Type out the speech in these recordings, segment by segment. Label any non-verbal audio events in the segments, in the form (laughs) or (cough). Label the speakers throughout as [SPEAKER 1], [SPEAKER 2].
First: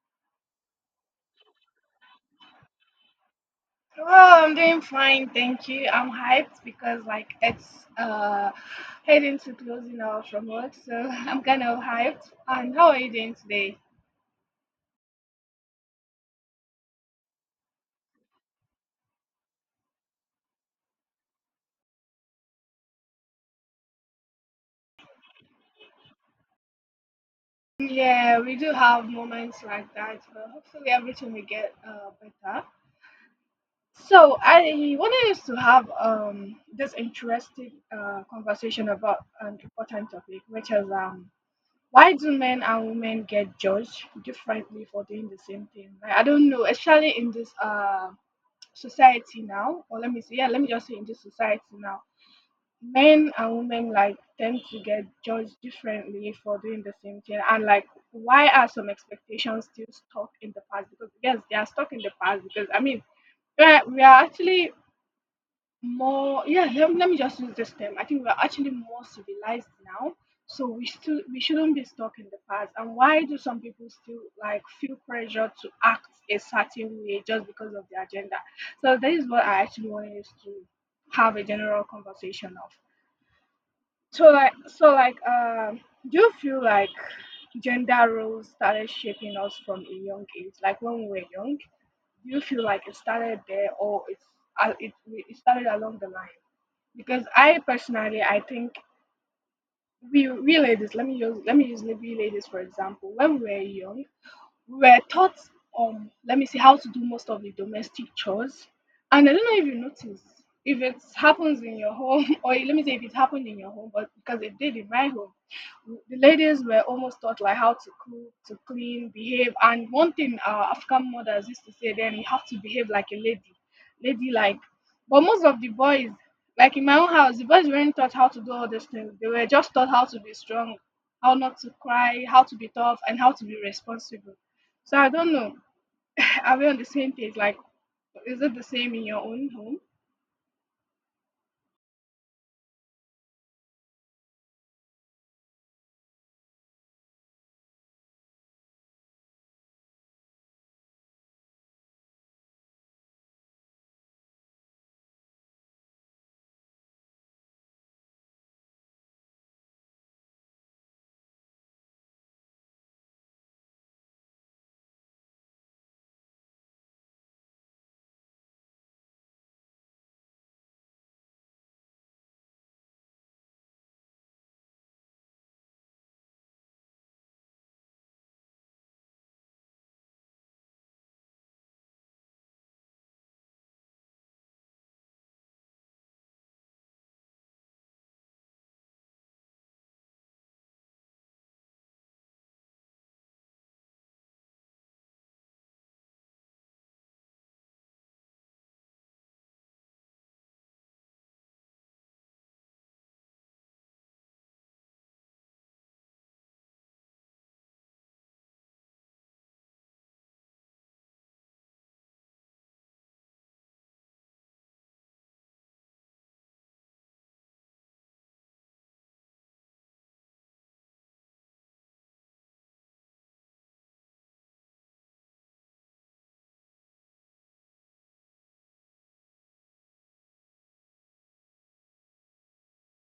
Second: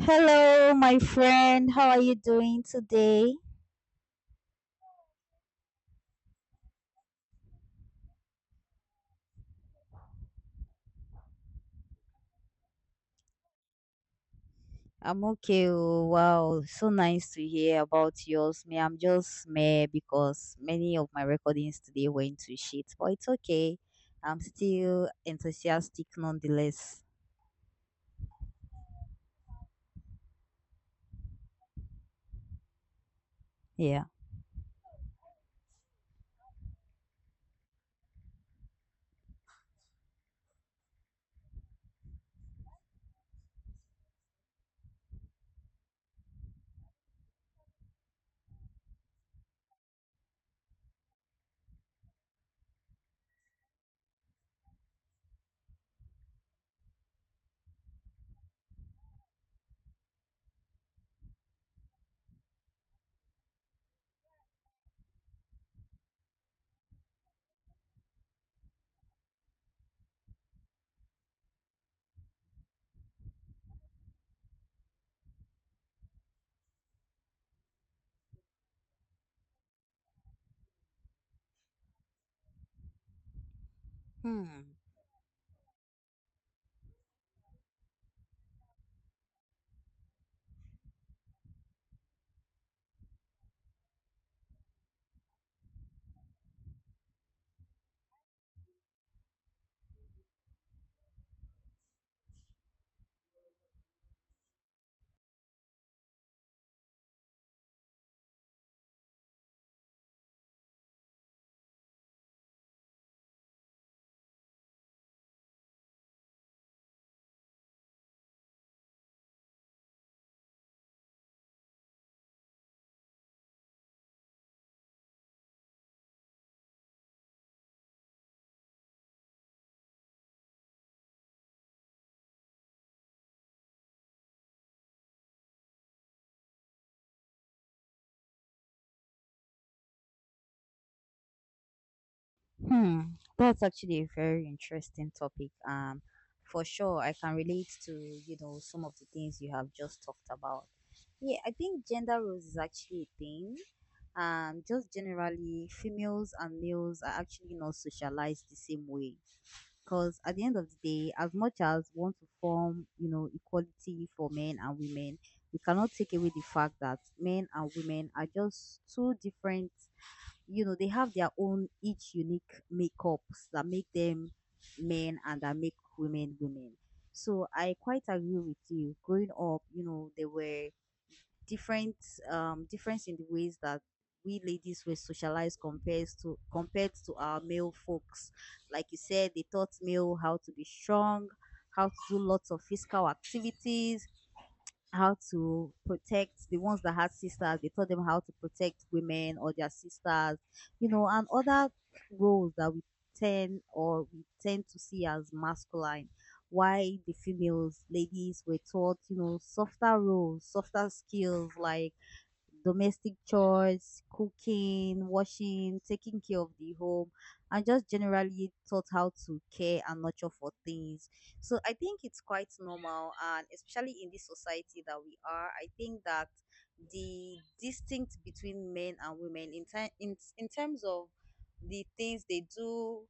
[SPEAKER 1] Hello, my friend. How are you doing today?
[SPEAKER 2] Oh, I'm doing fine, thank you. I'm hyped because like it's uh heading to closing hour from work, so (laughs) I'm kind of hyped. And how are you doing today?
[SPEAKER 1] I'm okay. Oh, wow, so nice to hear about yours. Me, I'm just meh because many of my recordings today went to shit, but it's okay. I'm still enthusiastic nonetheless.
[SPEAKER 2] Yeah, we do have moments like that, but hopefully everything will get better.
[SPEAKER 1] Yeah.
[SPEAKER 2] So I wanted us to have this interesting conversation about an important topic, which is why do men and women get judged differently for doing the same thing? Like, I don't know, especially in this society now, or let me say, yeah, let me just say in this society now, men and women like tend to get judged differently for doing the same thing. And like, why are some expectations still stuck in the past? Because yes, they are stuck in the past. Because I mean, we are actually more, yeah, let me just use this term. I think we're actually more civilized now, so we shouldn't be stuck in the past. And why do some people still like feel pressure to act a certain way just because of their gender? So that is what I actually wanted us to have a general conversation of. so like
[SPEAKER 1] Hmm.
[SPEAKER 2] so like um do you feel like gender roles started shaping us from a young age, like when we were young? Do you feel like it started there, or it's it started along the line? Because I personally I think we ladies, let me use maybe ladies for example. When we were young, we were taught, let me see, how to do most of the domestic chores. And I don't know if you notice, if it happens in your home (laughs) or let me say if it happened in your home, but because it did in my home, the ladies were almost taught like how to cook, to clean, behave. And one thing our African mothers used to say then, you have to behave like a lady. Ladylike. But most of the boys, like in my own house, the boys weren't taught how to do all these things. They were just taught how to be strong, how not to cry, how to be tough, and how to be responsible. So I don't know. (laughs) Are we on the same page? Like, is it the same in your own home?
[SPEAKER 1] Hmm, that's actually a very interesting topic. For sure, I can relate to, you know, some of the things you have just talked about. Yeah, I think gender roles is actually a thing. Just generally, females and males are actually not socialized the same way. Because at the end of the day, as much as we want to form, you know, equality for men and women, we cannot take away the fact that men and women are just two different, you know, they have their own each unique makeups that make them men and that make women women. So I quite agree with you. Growing up, you know, there were different, difference in the ways that we ladies were socialized compared to our male folks. Like you said, they taught male how to be strong, how to do lots of physical activities, how to protect the ones that had sisters. They taught them how to protect women or their sisters, you know, and other roles that we tend or we tend to see as masculine. Why the females, ladies were taught, you know, softer roles, softer skills like domestic chores, cooking, washing, taking care of the home, and just generally taught how to care and nurture for things. So I think it's quite normal, and especially in this society that we are, I think that the distinct between men and women in terms of the things they do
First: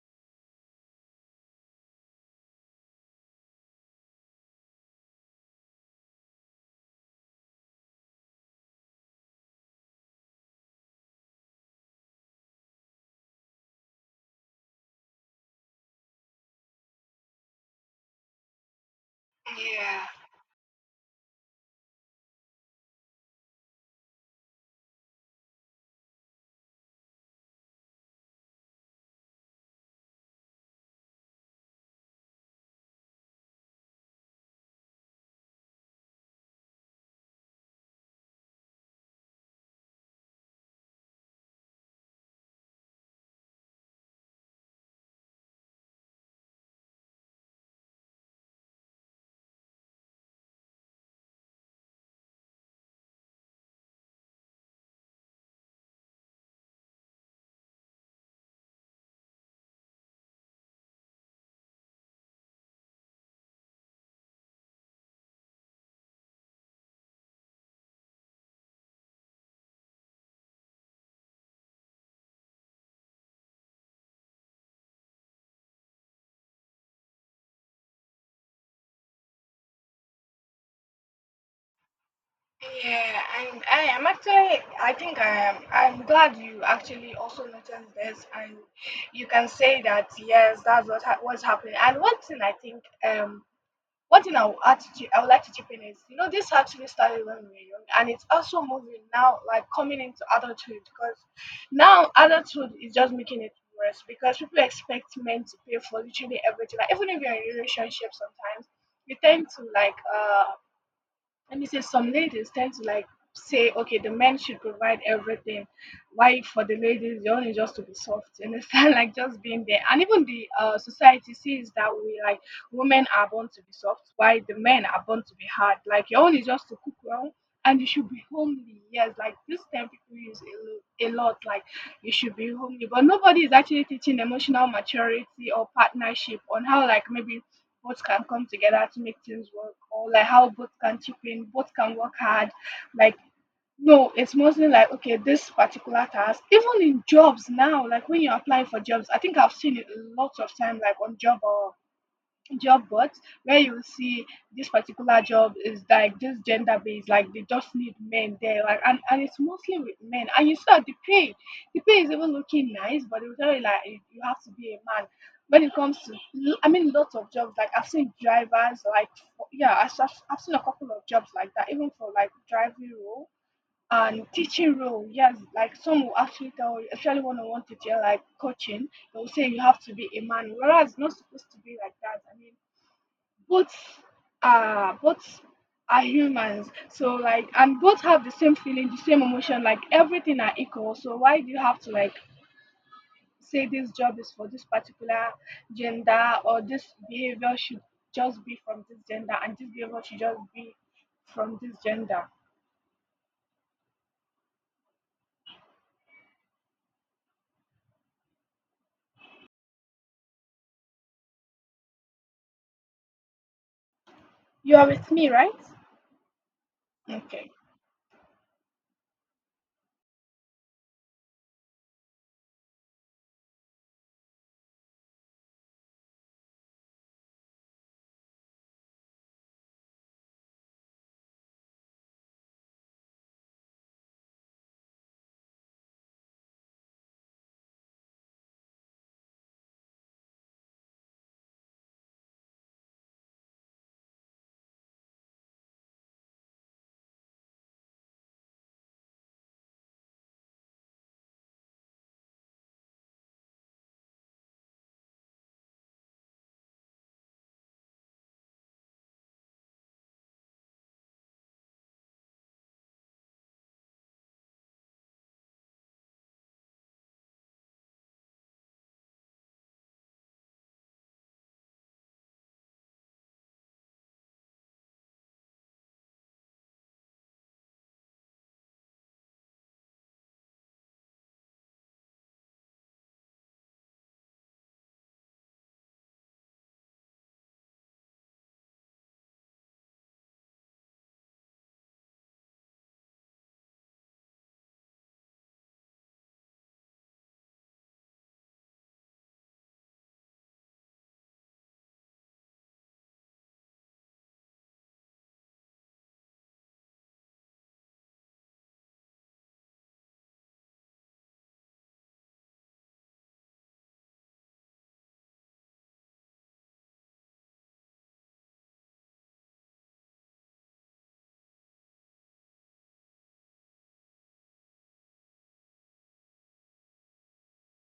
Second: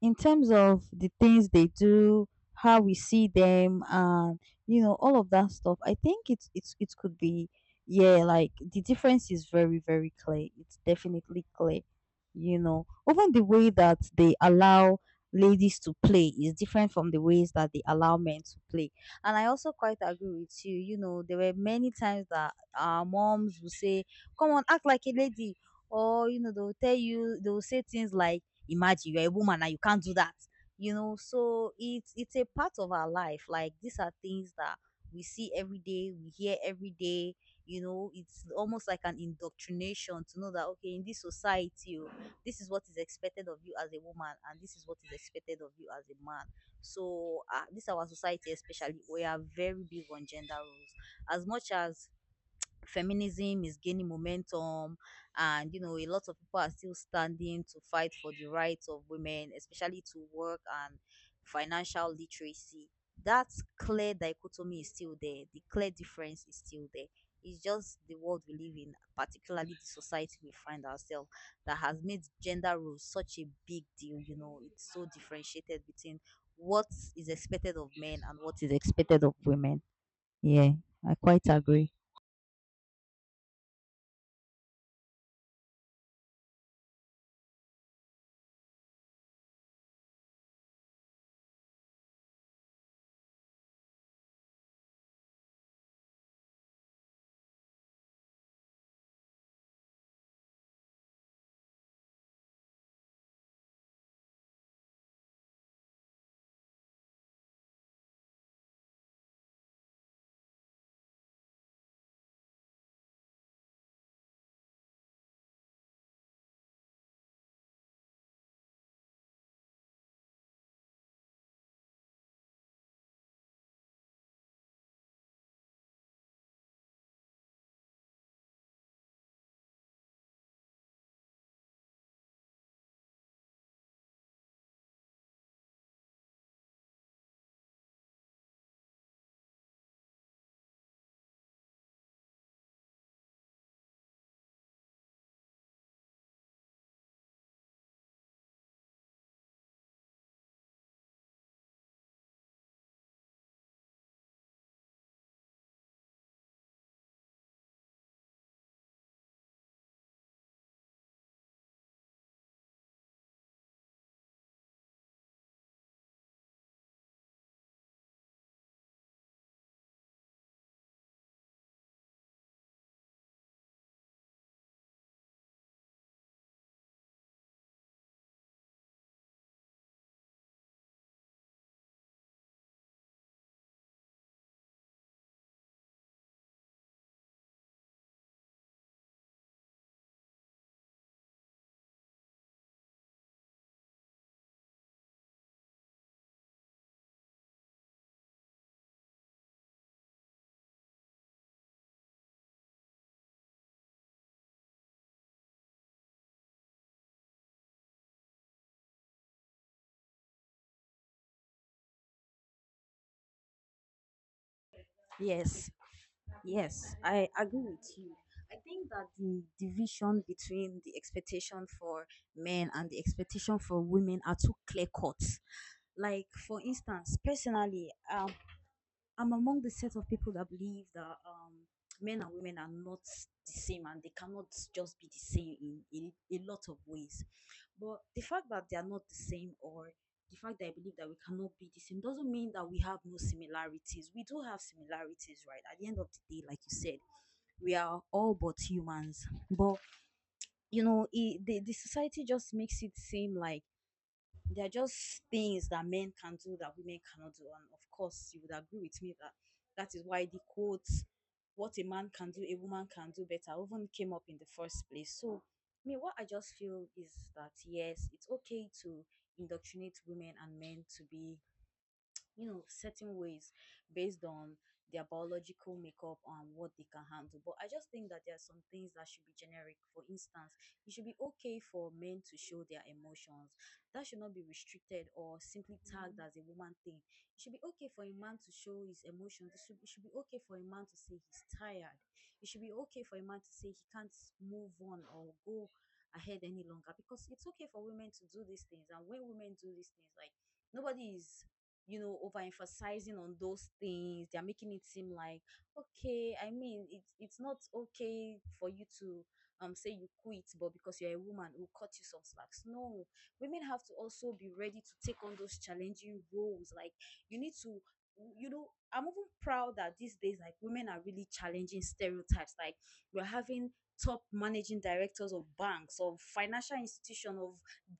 [SPEAKER 1] in terms of the things they do, how we see them, and you know all of that stuff. I think it's it could be, yeah, like the difference is very, very clear. It's definitely clear, you know. Even the way that they allow ladies to play is different from the ways that they allow men to play. And I also quite
[SPEAKER 2] Yeah,
[SPEAKER 1] agree with you. You know, there were many times that our moms would say, "Come on, act like a lady." Or you know they'll tell you they'll say things like, imagine you're a woman and you can't do that. You know, so it's a part of our life. Like, these are things that we see every day, we hear every day. You know, it's almost like an indoctrination to know that, okay, in this society, oh, this is what is expected of you as a woman and this is what is expected of you as a man. So this our society, especially, we are very big on gender roles. As much as feminism is gaining momentum, and you know a lot of people are still standing to fight for the rights of women, especially to work and financial literacy, that clear dichotomy is still there, the clear difference is still there. It's just the world we live in, particularly the society we find ourselves, that has made gender roles such a big deal. You know, it's so differentiated between what is expected of men and what is expected of women. Yeah, I quite agree.
[SPEAKER 2] yeah, and I am actually. I think I am. I'm glad you actually also noticed this, and you can say that yes, that's what what's happening. And one thing I think, um one thing I would add to I would like to chip in is, you know, this actually started when we were young, and it's also moving now, like coming into adulthood, because now adulthood is just making it worse, because people expect men to pay for literally everything. Like even if you're in a relationship, sometimes you tend to like let me say, some ladies tend to like say, okay, the men should provide everything. Why for the ladies, the only just to be soft, you understand? (laughs) Like just being there. And even the society sees that we like women are born to be soft, why the men are born to be hard. Like your own is just to cook well and you should be homely. Yes, like this term people use a lot, like you should be homely. But nobody is actually teaching emotional maturity or partnership on how, like maybe both can come together to make things work, or like how both can chip in, both can work hard. Like no, it's mostly like okay, this particular task, even in jobs now, like when you apply for jobs, I think I've seen it lots of time, like on job or job boards, where you see this particular job is like this gender based, like they just need men there, like and it's mostly with men. And you see that the pay is even looking nice, but they will tell you like you have to be a man. When it comes to, I mean, lots of jobs like I've seen drivers, like yeah, I've seen a couple of jobs like that, even for like driving role and teaching role. Yes, like some will actually tell you, especially one on one teacher, like coaching, they'll say you have to be a man, whereas it's not supposed to be like that. I mean both are, both are humans. So like and both have the same feeling, the same emotion, like everything are equal. So why do you have to like say this job is for this particular gender, or this behavior should just be from this gender and this behavior should just be from this gender? You are with me, right?
[SPEAKER 1] Yes. Yes, I
[SPEAKER 2] Okay.
[SPEAKER 1] agree with you. I think that the division between the expectation for men and the expectation for women are too clear cut. Like, for instance, personally, I'm among the set of people that believe that men and women are not the same and they cannot just be the same in a lot of ways. But the fact that they are not the same or the fact that I believe that we cannot be the same doesn't mean that we have no similarities. We do have similarities, right? At the end of the day, like you said, we are all but humans. But you know, the society just makes it seem like there are just things that men can do that women cannot do. And of course, you would agree with me that that is why the quote, what a man can do, a woman can do better, even came up in the first place. So, me, what I just feel is that, yes, it's okay to indoctrinate women and men to be, you know, certain ways based on their biological makeup and what they can handle. But I just think that there are some things that should be generic. For instance, it should be okay for men to show their emotions. That should not be restricted or simply tagged as a woman thing. It should be okay for a man to show his emotions. It should be okay for a man to say he's tired. It should be okay for a man to say he can't move on or go ahead any longer, because it's okay for women to do these things, and when women do these things, like, nobody is, you know, overemphasizing on those things. They're making it seem like, okay, I mean, it's not okay for you to say you quit, but because you're a woman, we'll cut you some slacks. No, women have to also be ready to take on those challenging roles. Like, you need to, you know, I'm even proud that these days, like, women are really challenging stereotypes. Like, we're having top managing directors of banks, of financial institutions, of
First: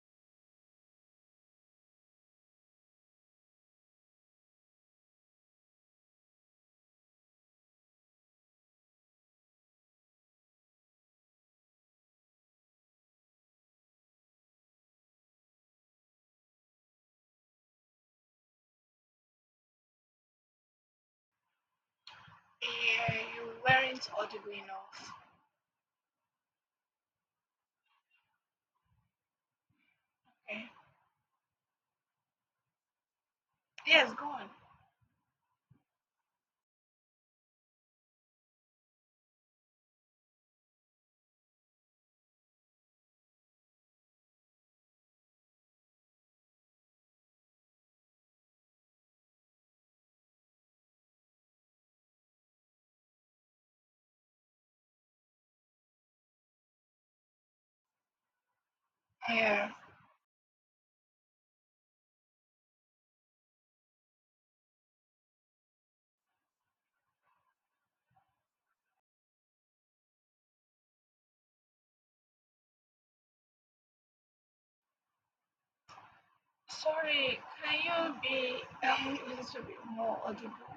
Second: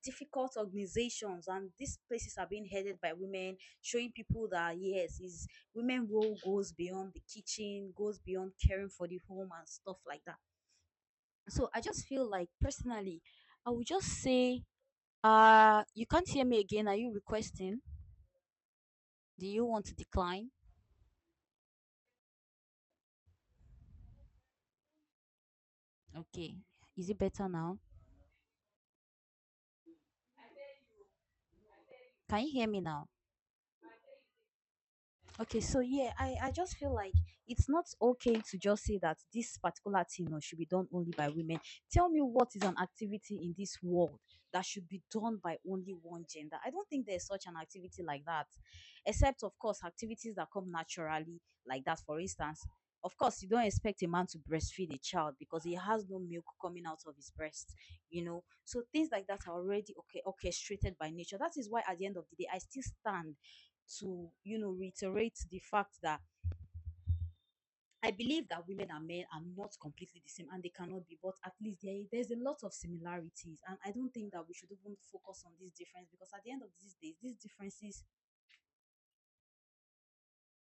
[SPEAKER 1] difficult organizations, and these places are being headed by women, showing people that, yes, is, women role goes beyond the kitchen, goes beyond caring for the home and stuff like that. So I just feel like personally, I would just say, you can't hear me again. Are you requesting? Do you want to decline?
[SPEAKER 2] Yeah, you weren't audible enough.
[SPEAKER 1] Okay. Is it better now?
[SPEAKER 2] Okay,
[SPEAKER 1] Can you hear me now?
[SPEAKER 2] yes, go on.
[SPEAKER 1] Okay, so yeah, I just feel like it's not okay to just say that this particular thing, you know, should be done only by women. Tell me what is an activity in this world that should be done by only one gender. I don't think there's such an activity like that, except, of course, activities that come naturally, like that, for instance. Of course, you don't expect a man to breastfeed a child because he has no milk coming out of his breast, you know. So things like that are
[SPEAKER 2] Yeah,
[SPEAKER 1] already okay orchestrated by nature. That is why at the end of the day, I still stand to, you know, reiterate the fact that I believe that women and men are not completely the same and they cannot be, but at least there's a lot of similarities. And I don't think that we should even focus on this difference because at the end of these days, these
[SPEAKER 2] sorry, can
[SPEAKER 1] differences,
[SPEAKER 2] you be a little bit more audible?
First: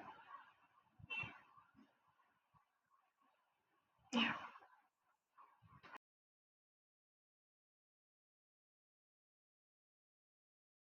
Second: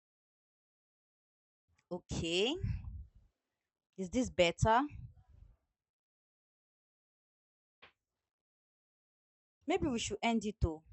[SPEAKER 1] okay, is this
[SPEAKER 2] Yeah.
[SPEAKER 1] better? Maybe we should end it though.